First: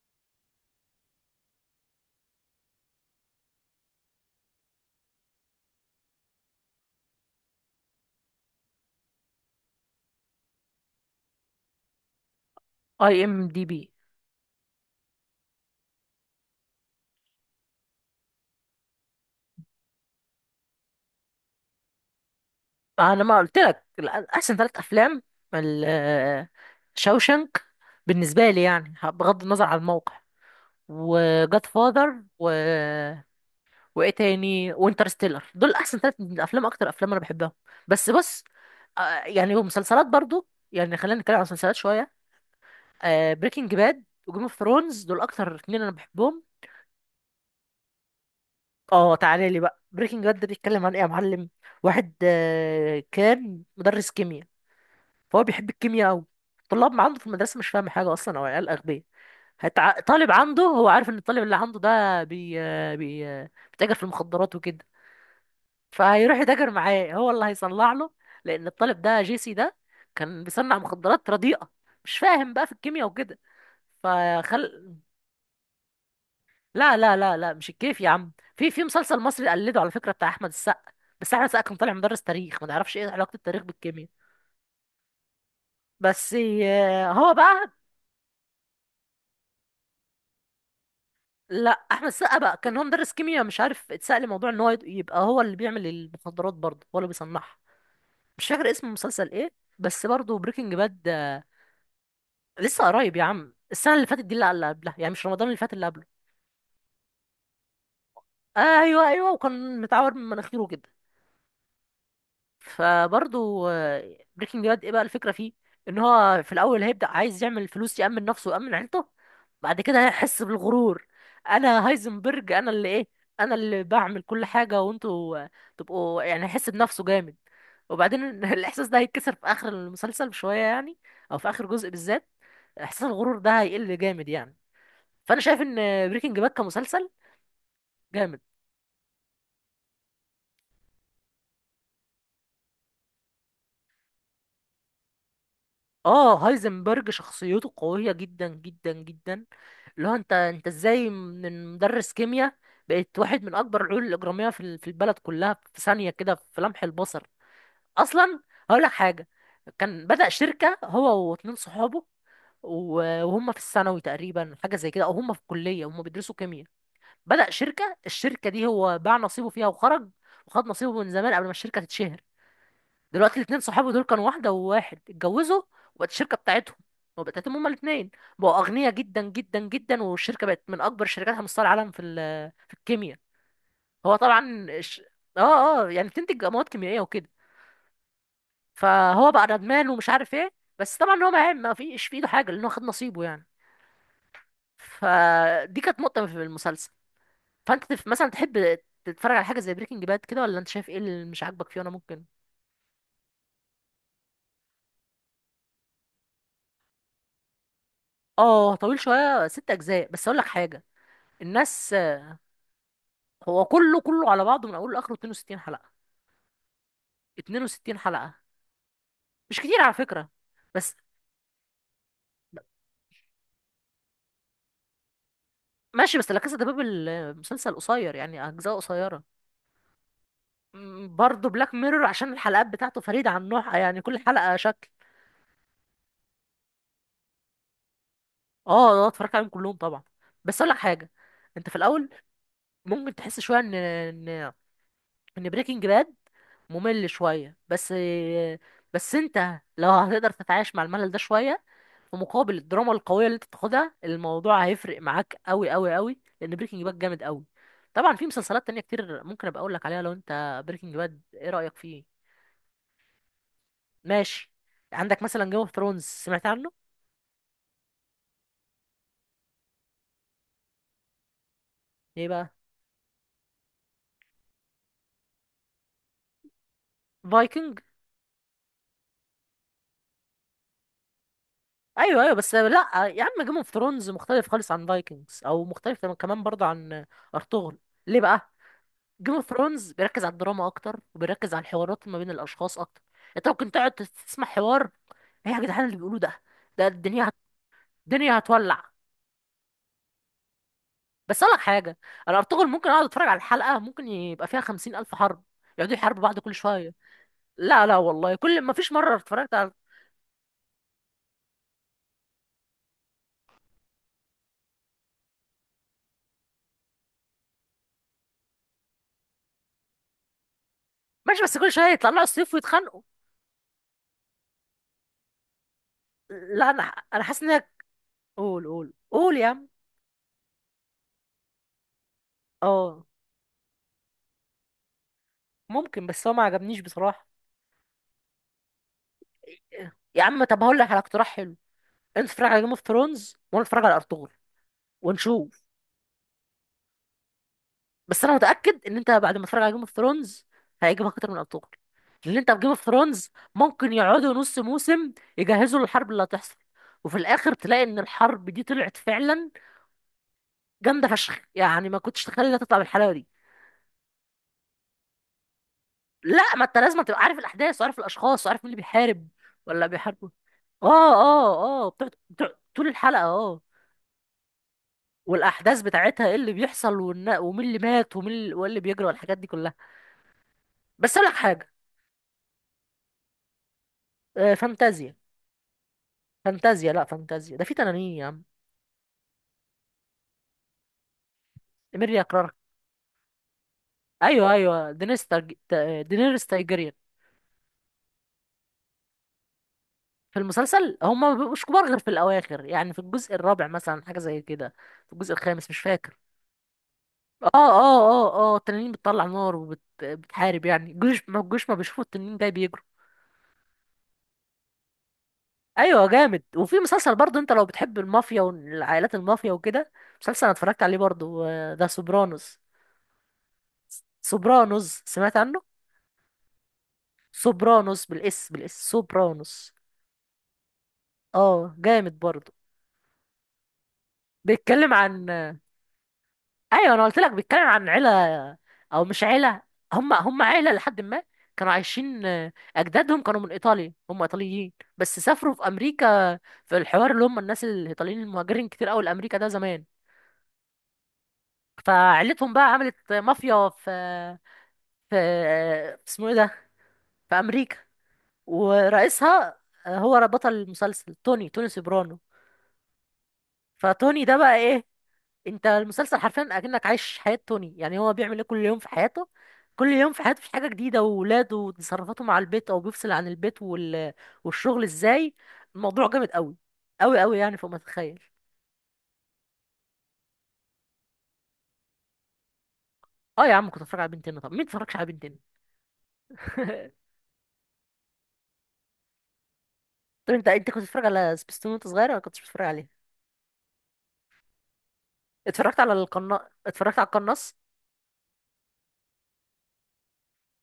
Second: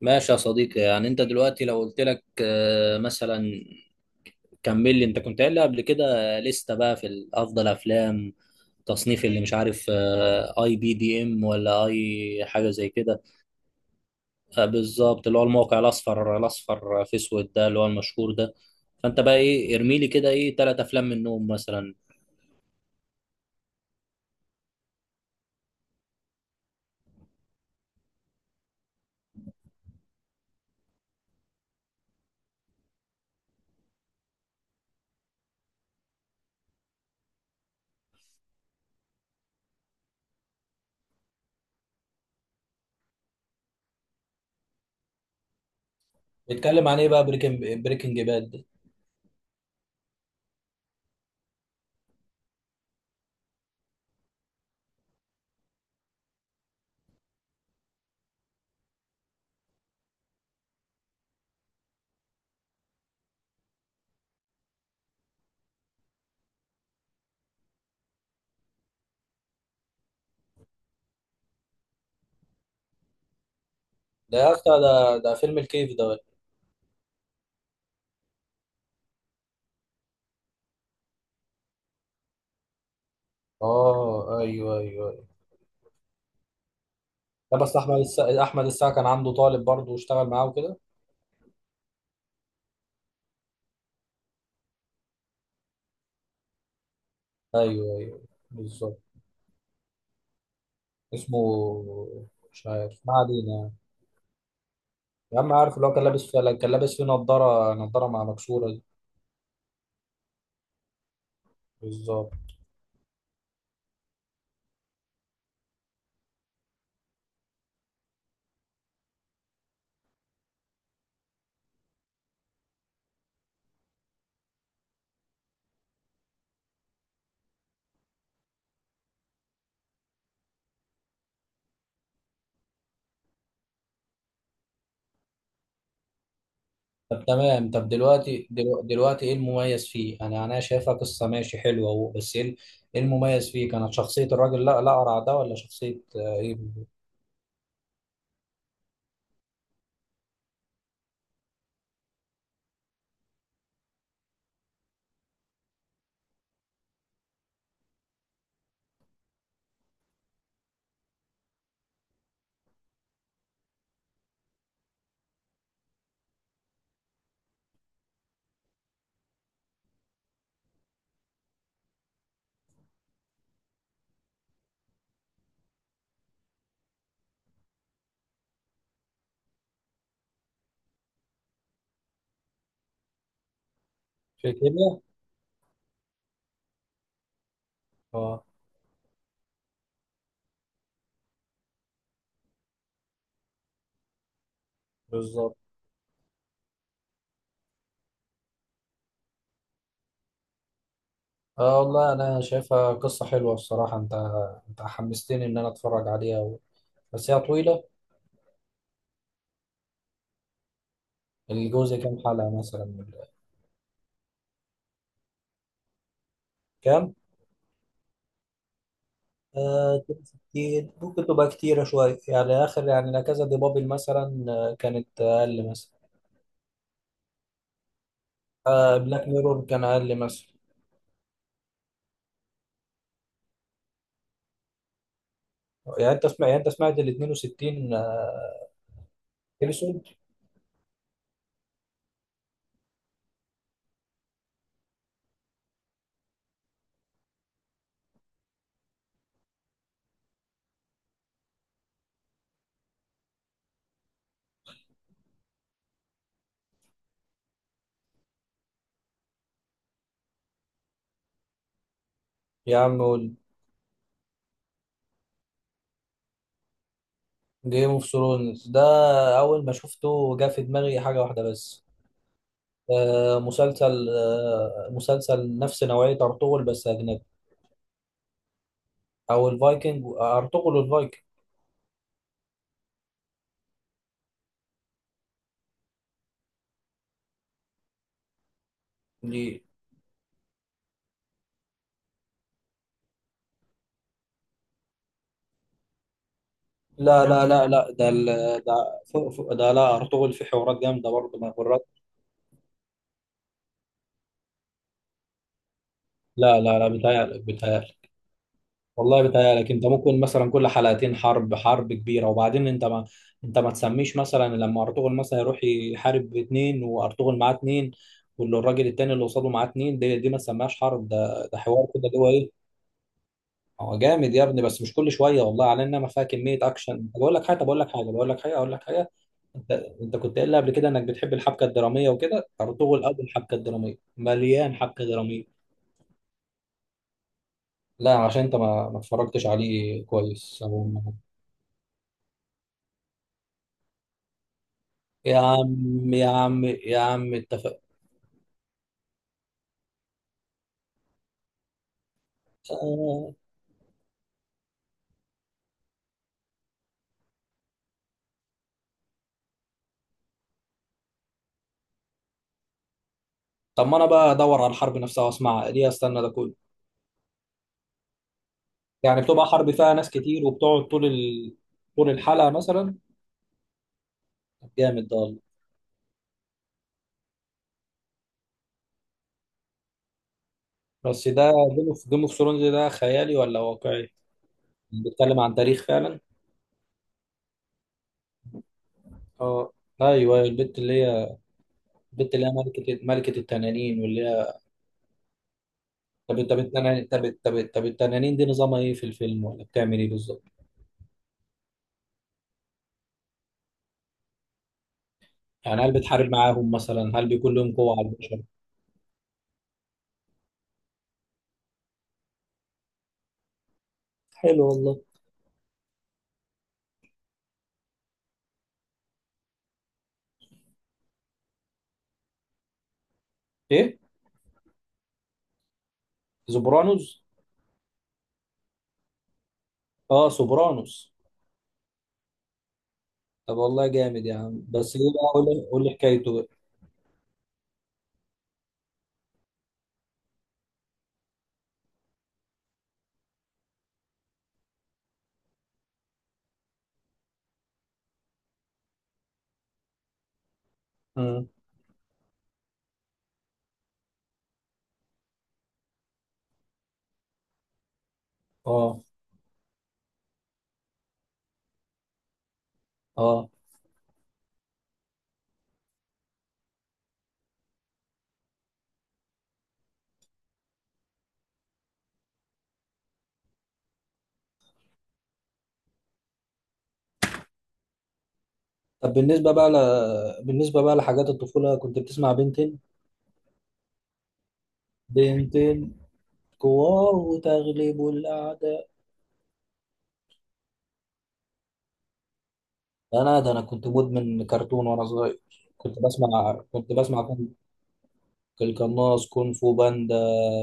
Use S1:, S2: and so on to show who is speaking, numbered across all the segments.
S1: ماشي يا صديقي، يعني انت دلوقتي لو قلت لك مثلا، كمل لي. انت كنت قايل لي قبل كده لستة بقى في افضل افلام تصنيف اللي مش عارف اي بي دي ام، ولا اي حاجه زي كده.
S2: IMDB.
S1: آه، بالظبط، اللي هو الموقع الاصفر الاصفر في اسود ده، اللي هو المشهور ده. فانت بقى ايه، ارمي لي كده ايه ثلاث افلام منهم مثلا.
S2: انا ما قلت لك احسن ثلاث افلام. ال- شوشنك بالنسبه لي، يعني بغض النظر عن الموقع، وجاد فاذر و وايه تاني، وانترستيلر، دول احسن ثلاث افلام، اكتر افلام انا بحبهم. بس بص، يعني ومسلسلات برضو. يعني خلينا نتكلم عن المسلسلات شويه. بريكنج باد وجيم اوف ثرونز دول اكتر اتنين انا بحبهم.
S1: بيتكلم عن ايه بقى بريكنج باد ده؟
S2: اه، تعالى لي بقى بريكنج باد ده بيتكلم عن ايه يا معلم؟ واحد كان مدرس كيمياء، فهو بيحب الكيمياء قوي. الطلاب ما عنده في المدرسه مش فاهم حاجه اصلا، او عيال اغبياء. طالب عنده، هو عارف ان الطالب اللي عنده ده بي... بيتاجر في المخدرات وكده، فهيروح يتاجر معاه. هو اللي هيصنع له، لان الطالب ده جيسي ده كان بيصنع مخدرات رديئه مش فاهم بقى في الكيمياء وكده.
S1: ده يا اسطى،
S2: فخل
S1: ده فيلم الكيف ده؟
S2: لا لا لا لا مش الكيف يا عم، في مسلسل مصري قلده على فكره بتاع احمد السقا، بس احمد السقا كان طالع مدرس تاريخ، ما نعرفش ايه علاقه التاريخ بالكيمياء.
S1: اه، ايوه ايوه.
S2: بس هو
S1: لا،
S2: بقى،
S1: بس احمد السقا كان عنده طالب برضه واشتغل معاه وكده.
S2: لا احمد السقا بقى كان هو مدرس كيمياء مش عارف اتسأل موضوع ان هو يبقى هو اللي بيعمل المخدرات برضه، هو اللي بيصنعها.
S1: ايوه ايوه،
S2: مش فاكر اسم
S1: بالظبط.
S2: المسلسل ايه، بس برضه بريكنج باد.
S1: اسمه؟ مش
S2: لسه
S1: عارف، ما
S2: قريب يا عم،
S1: علينا يعني.
S2: السنه اللي فاتت دي اللي قبلها يعني، مش
S1: يا
S2: رمضان
S1: عم
S2: اللي فات،
S1: عارف،
S2: اللي
S1: اللي هو
S2: قبله.
S1: كان لابس فيه نضاره مع مكسوره دي.
S2: ايوه ايوه، وكان متعور من مناخيره كده.
S1: بالظبط.
S2: فبرضه بريكنج باد ايه بقى الفكره فيه؟ ان هو في الاول هيبدا عايز يعمل فلوس، يامن نفسه ويامن عيلته. بعد كده هيحس بالغرور. انا هايزنبرج، انا اللي ايه، انا اللي بعمل كل حاجه، وانتوا تبقوا يعني. هيحس بنفسه جامد، وبعدين الاحساس ده هيتكسر في اخر المسلسل بشويه يعني، او في اخر جزء بالذات. احساس الغرور ده هيقل جامد يعني. فانا شايف ان بريكنج باد كمسلسل
S1: طب تمام، طب
S2: جامد.
S1: دلوقتي، دلوقتي ايه المميز فيه؟ انا شايفها قصه ماشي حلوه اهو، بس ايه إيه المميز فيه؟ كانت شخصيه الراجل، لا لا، قرع ده، ولا شخصيه
S2: اه،
S1: ايه؟
S2: هايزنبرج شخصيته قوية جدا جدا جدا. اللي هو انت ازاي من مدرس كيمياء بقيت واحد من اكبر العيون الاجرامية في البلد كلها في ثانية كده، في لمح البصر. اصلا هقول لك حاجة، كان بدأ شركة هو واتنين صحابه، و- وهم في الثانوي تقريبا، حاجة زي كده، او هم في الكلية، هم بيدرسوا كيمياء. بدأ شركة، الشركة دي هو باع نصيبه فيها وخرج، وخد نصيبه من زمان قبل ما الشركة تتشهر. دلوقتي الاتنين صحابي دول كانوا واحدة وواحد اتجوزوا، وبقت الشركة بتاعتهم، وبقت بتاعتهم هما الاتنين، بقوا أغنياء جدا جدا جدا، والشركة بقت من أكبر الشركات على مستوى العالم في ال- آه، في الكيمياء. هو طبعا
S1: في كيمياء.
S2: الش... اه اه، يعني بتنتج مواد كيميائية وكده.
S1: اه،
S2: فهو بقى ندمان ومش عارف ايه، بس طبعا هو ما فيش في ايده حاجة، لأنه خد نصيبه يعني.
S1: بالظبط.
S2: فدي كانت نقطة في المسلسل. فأنت مثلا تحب تتفرج على حاجة زي بريكنج باد كده، ولا أنت شايف ايه اللي مش عاجبك
S1: اه
S2: فيه وأنا
S1: والله،
S2: ممكن.
S1: انا شايفها قصه حلوه الصراحه. انت، انت حمستني ان انا اتفرج عليها، بس هي طويلة.
S2: اه، طويل شوية، ست أجزاء، بس أقول لك حاجة. الناس،
S1: الجوزة كام حلقة مثلا؟
S2: هو كله كله على بعضه من اوله لاخره 62 حلقه.
S1: كام؟
S2: 62 حلقه، مش كتير على فكره.
S1: 60
S2: بس
S1: ممكن تبقى كتيرة شوية يعني، آخر يعني، لا كذا دي، بابل مثلا كانت أقل مثلا.
S2: ماشي، بس لا كاسا ده باب المسلسل قصير يعني، اجزاء قصيره.
S1: بلاك ميرور كان أقل مثلا.
S2: برضه بلاك ميرور عشان الحلقات بتاعته فريده عن نوعها يعني، كل حلقه شكل.
S1: يعني أنت سمعت، يعني أنت سمعت ال 62
S2: اه اه، اتفرجت عليهم كلهم طبعا.
S1: إبيسود.
S2: بس اقول لك حاجه، انت في الاول ممكن تحس شويه ان بريكنج باد ممل شويه. بس، بس انت لو هتقدر تتعايش مع الملل ده شويه، في مقابل الدراما القويه اللي انت بتاخدها، الموضوع هيفرق معاك قوي قوي قوي، لان بريكنج باد جامد قوي. طبعا في مسلسلات تانية كتير ممكن ابقى اقول لك عليها، لو انت بريكنج باد ايه رايك فيه.
S1: يا عم،
S2: ماشي. عندك مثلا جيم اوف ثرونز، سمعت عنه؟
S1: جيم اوف ثرونز ده أول ما شفته جه في دماغي حاجة واحدة بس.
S2: ايه بقى
S1: مسلسل نفس نوعية أرطغرل بس أجنبي.
S2: فايكنج؟
S1: أو الفايكنج، أرطغرل والفايكنج.
S2: ايوه ايوه، بس لا يا عم جيم اوف ثرونز مختلف خالص عن فايكنجز، او مختلف كمان برضه عن ارطغرل. ليه بقى؟ جيم اوف ثرونز بيركز على الدراما اكتر، وبيركز على الحوارات ما بين الاشخاص اكتر. انت ممكن تقعد تسمع حوار، ايه يا جدعان اللي بيقولوه ده؟ ده
S1: لا
S2: الدنيا
S1: لا لا لا،
S2: الدنيا
S1: ده
S2: هتولع.
S1: فوق فوق ده. لا، ارطغرل في حوارات جامده برضه
S2: بس اقول
S1: مع
S2: لك
S1: الرد.
S2: حاجه، انا ارطغرل ممكن اقعد اتفرج على الحلقه، ممكن يبقى فيها 50 ألف حرب، يقعدوا يحاربوا بعض كل
S1: لا لا لا،
S2: شويه.
S1: بيتهيألك
S2: لا لا،
S1: بيتهيألك.
S2: والله كل ما فيش مره
S1: والله
S2: اتفرجت
S1: بيتهيألك،
S2: على.
S1: انت ممكن مثلا كل حلقتين حرب، حرب كبيره، وبعدين انت ما تسميش مثلا لما ارطغرل مثلا يروح يحارب اتنين، وارطغرل معاه اتنين، واللي الراجل التاني اللي قصاده معاه اتنين، دي ما تسميهاش حرب،
S2: ماشي،
S1: ده
S2: بس
S1: ده
S2: كل شويه
S1: حوار كده
S2: يطلع
S1: اللي
S2: لها
S1: هو
S2: السيف
S1: ايه.
S2: ويتخانقوا.
S1: هو جامد يا ابني، بس مش كل شويه، والله على انما فيها كميه
S2: لا انا،
S1: اكشن.
S2: انا
S1: بقول
S2: حاسس
S1: لك
S2: ان
S1: حاجه بقول لك حاجه بقول لك حاجه
S2: قول
S1: اقول لك
S2: قول
S1: حاجه.
S2: قول يا عم.
S1: انت كنت قايل لي قبل كده انك بتحب الحبكه الدراميه وكده، ارطغرل
S2: اه،
S1: اول حبكه دراميه، مليان حبكه دراميه.
S2: ممكن بس هو ما عجبنيش بصراحه.
S1: لا، عشان انت ما اتفرجتش
S2: إيه؟
S1: عليه
S2: يا عم طب
S1: كويس،
S2: هقول
S1: أو
S2: لك على اقتراح حلو، انت اتفرج على جيم اوف ثرونز وانا اتفرج على ارطغرل،
S1: يا
S2: ونشوف.
S1: عم يا عم يا عم، اتفق.
S2: بس انا متاكد ان انت بعد ما تتفرج على جيم اوف ثرونز هيعجبك اكتر من ارطغرل، لان انت في جيم اوف ثرونز
S1: آه.
S2: ممكن يقعدوا نص موسم يجهزوا للحرب اللي هتحصل، وفي الاخر تلاقي ان الحرب دي طلعت فعلا جامده فشخ يعني، ما كنتش تتخيل انها تطلع بالحلاوه دي.
S1: طب ما انا بقى ادور على الحرب نفسها واسمعها ليه، استنى ده كله؟
S2: لا، ما انت لازم تبقى عارف الاحداث وعارف الاشخاص وعارف مين اللي
S1: يعني
S2: بيحارب
S1: بتبقى حرب
S2: ولا
S1: فيها ناس
S2: بيحاربه.
S1: كتير، وبتقعد
S2: اه
S1: طول
S2: اه اه،
S1: طول
S2: بتقعد
S1: الحلقه
S2: بتقعد طول
S1: مثلا؟
S2: الحلقه اه.
S1: جامد ده والله.
S2: والاحداث بتاعتها ايه اللي بيحصل، ومين اللي مات ومين اللي, واللي بيجري والحاجات دي كلها. بس اقول
S1: بس
S2: لك
S1: ده،
S2: حاجه،
S1: جيم اوف ثرونز ده خيالي ولا واقعي؟
S2: فانتازيا.
S1: بيتكلم عن تاريخ فعلا؟
S2: فانتازيا، لا فانتازيا ده في تنانين يا عم.
S1: اه، ايوه، البت اللي هي
S2: إيميليا
S1: البت اللي هي
S2: كلارك.
S1: ملكة التنانين، واللي
S2: ايوه
S1: هي.
S2: ايوه،
S1: طب
S2: دينيريس
S1: طب
S2: تايجيريان.
S1: التنانين طب طب طب التنانين دي نظامها ايه في الفيلم، ولا بتعمل ايه
S2: في
S1: بالظبط؟
S2: المسلسل هم ما بيبقوش كبار غير في الاواخر يعني، في الجزء الرابع مثلا حاجه زي كده، في الجزء الخامس مش
S1: يعني هل
S2: فاكر.
S1: بتحارب معاهم مثلا؟ هل
S2: اه
S1: بيكون لهم قوة على
S2: اه.
S1: البشر؟
S2: اه اه، التنانين بتطلع نار وبتحارب يعني الجيوش، ما الجيوش ما بيشوفوا التنين جاي بيجروا.
S1: حلو والله.
S2: ايوه جامد. وفي مسلسل برضه، انت لو بتحب المافيا والعائلات المافيا وكده، مسلسل انا اتفرجت عليه برضه، ده سوبرانوس.
S1: ايه؟
S2: سوبرانوس، سمعت عنه؟
S1: سوبرانوس؟
S2: سوبرانوس بالاس سوبرانوس.
S1: اه، سوبرانوس.
S2: اه جامد برضه.
S1: طب والله جامد يا عم،
S2: بيتكلم
S1: بس ايه
S2: عن،
S1: بقى؟ قول لي قول لي حكايته بقى.
S2: ايوه انا قلت لك بيتكلم عن عيله، او مش عيله، هم عيله لحد ما كانوا عايشين. اجدادهم كانوا من ايطاليا، هم ايطاليين بس سافروا في امريكا، في الحوار اللي هم الناس الايطاليين المهاجرين كتير قوي لامريكا ده زمان.
S1: مم.
S2: فعيلتهم بقى عملت مافيا في في اسمه ايه ده، في امريكا.
S1: اه
S2: ورئيسها هو بطل المسلسل، توني سوبرانو.
S1: اه.
S2: فتوني ده بقى ايه، انت المسلسل حرفيا اكنك عايش حياة توني يعني، هو بيعمل ايه كل يوم في حياته. كل يوم في حياته في حاجة جديدة، وولاده وتصرفاته مع البيت، او بيفصل عن البيت والشغل ازاي. الموضوع جامد قوي قوي قوي يعني، فوق ما تتخيل.
S1: طب بالنسبة بقى بالنسبة بقى لحاجات الطفولة، كنت بتسمع بنتين؟
S2: اه يا عم، كنت اتفرج على بنتين، طب مين اتفرجش على بنتين؟
S1: بنتين، قوة وتغلب الأعداء.
S2: طب انت كنت بتتفرج على سبيستون وانت صغير، ولا كنتش بتتفرج عليه؟
S1: لا لا، ده انا كنت مدمن كرتون وانا صغير. كنت بسمع كنت
S2: اتفرجت على
S1: بسمع
S2: القناص.
S1: كون- القناص، كونغ فو باندا،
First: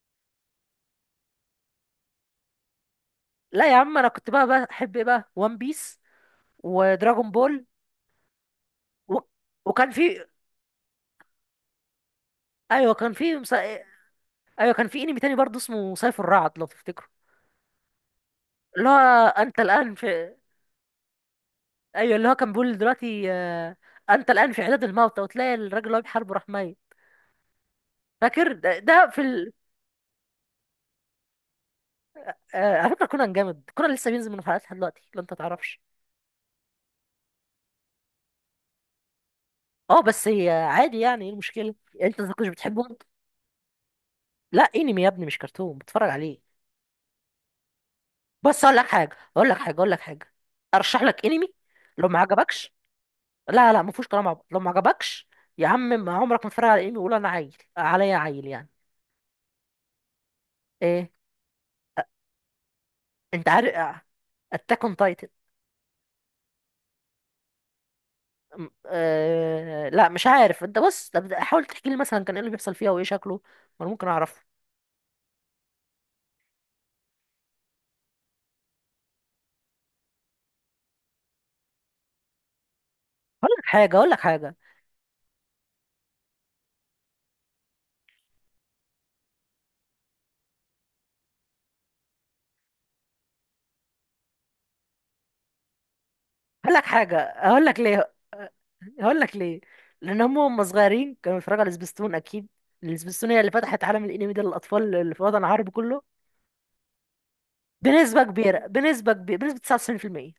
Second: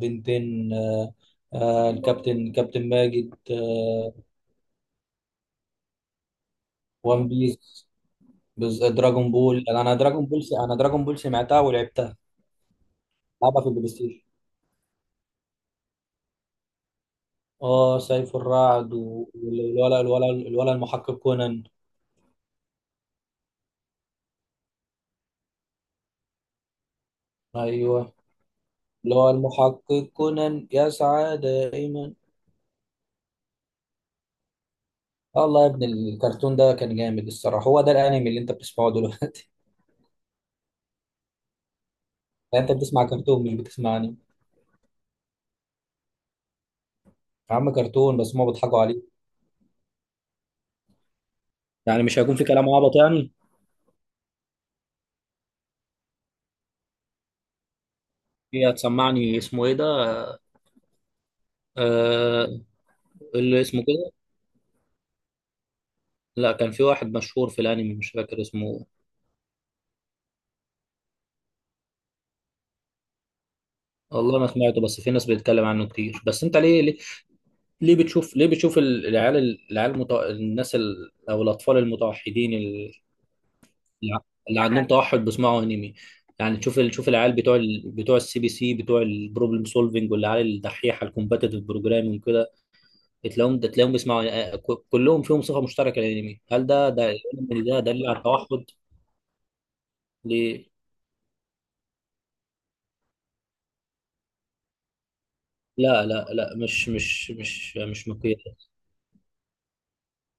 S1: بنتين، كابتن ماجد،
S2: لا يا عم، انا كنت بقى بحب ايه بقى، وان بيس
S1: وان
S2: ودراجون بول.
S1: بيس،
S2: و...
S1: دراجون بول انا
S2: وكان
S1: أنا
S2: في،
S1: دراجون بول س- انا دراجون بول سمعتها ولعبتها.
S2: ايوه كان في،
S1: لعبها في البلاي ستيشن.
S2: ايوه كان في انمي تاني برضه اسمه سيف الرعد لو تفتكروا.
S1: اه، سيف
S2: اللي
S1: الرعد
S2: هو انت الان
S1: والولا الولا
S2: في،
S1: الولا المحقق كونان.
S2: ايوه اللي هو كان بيقول دلوقتي انت الان في عداد الموتى، وتلاقي الراجل اللي هو بيحاربه راح ميت.
S1: ايوه،
S2: فاكر ده،
S1: اللي هو المحقق كونان يسعى دائما.
S2: آه، على فكره كونان جامد، كونان لسه بينزل من حلقات لحد دلوقتي لو انت
S1: الله يا
S2: تعرفش.
S1: ابن، الكرتون ده كان جامد الصراحه. هو ده الانمي اللي انت بتسمعه دلوقتي؟
S2: اه بس هي عادي يعني، ايه المشكله انت ما كنتش
S1: يعني انت
S2: بتحبه انت؟
S1: بتسمع كرتون، مش بتسمعني.
S2: لا انمي يا ابني مش كرتون بتفرج عليه.
S1: يا عم كرتون، بس هما
S2: بس اقول
S1: بيضحكوا
S2: لك
S1: عليك.
S2: حاجه اقول لك حاجه اقول لك حاجه، ارشح لك انمي
S1: يعني
S2: لو ما
S1: مش هيكون في كلام
S2: عجبكش.
S1: عبط يعني؟
S2: لا لا، ما فيهوش كلام عبيط لو ما عجبكش. يا عم ما عمرك ما تتفرج على انمي وقول انا عيل، عليا عيل يعني؟
S1: هي هتسمعني، اسمه ايه ده؟
S2: ايه،
S1: آه
S2: انت
S1: اللي اسمه
S2: عارف،
S1: كده.
S2: اتاك اون تايتن.
S1: لا، كان في واحد مشهور في الانمي مش فاكر اسمه.
S2: لا مش عارف، انت بص طب حاول تحكي لي مثلا كان ايه اللي بيحصل فيها وايه شكله، وانا ممكن
S1: والله
S2: اعرفه.
S1: ما سمعته، بس في ناس بتتكلم عنه كتير. بس انت ليه، ليه بتشوف العيال الناس او الاطفال المتوحدين
S2: هقول لك حاجه هقول لك حاجه
S1: اللي عندهم توحد بيسمعوا انمي؟ يعني تشوف العيال بتوع السي بي سي، بتوع البروبلم سولفنج، والعيال الدحيحه الكومباتيتيف بروجرامينج كده، بتلاقيهم، ده تلاقيهم بيسمعوا كلهم فيهم صفة مشتركة للأنمي. هل
S2: هقول لك
S1: ده ده
S2: حاجه، هقول
S1: ده
S2: لك
S1: دليل
S2: ليه
S1: على التوحد؟
S2: هقول لك ليه، لان هم
S1: ليه؟
S2: صغيرين كانوا بيتفرجوا على سبيستون اكيد. السبيستون هي اللي فتحت عالم الانمي ده للاطفال اللي في الوطن العربي كله.
S1: لا لا لا، مش
S2: بنسبه كبيره،
S1: مقياس.
S2: بنسبه كبيره، بنسبه 99%.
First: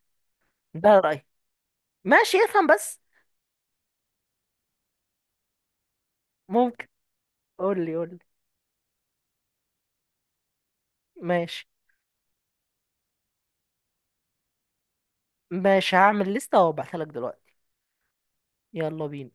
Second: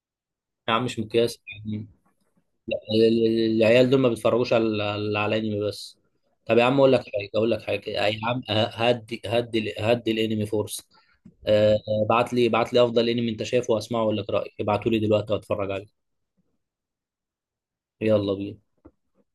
S1: يا عم
S2: ده
S1: مش
S2: رايي.
S1: مقياس يعني،
S2: ماشي افهم بس.
S1: العيال دول ما بيتفرجوش على انمي بس. طب يا عم،
S2: ممكن،
S1: اقول لك حاجه، اقول لك
S2: قول
S1: حاجه،
S2: لي
S1: يا
S2: قول لي،
S1: عم هدي هدي هدي الانمي فرصه.
S2: ماشي.
S1: ابعت لي ابعت لي افضل انمي انت شايفه واسمعه واقول لك رايي، ابعتوا لي دلوقتي واتفرج
S2: ماشي،
S1: عليه.
S2: هعمل لستة وابعتها لك دلوقتي.
S1: يلا بينا.
S2: يلا بينا.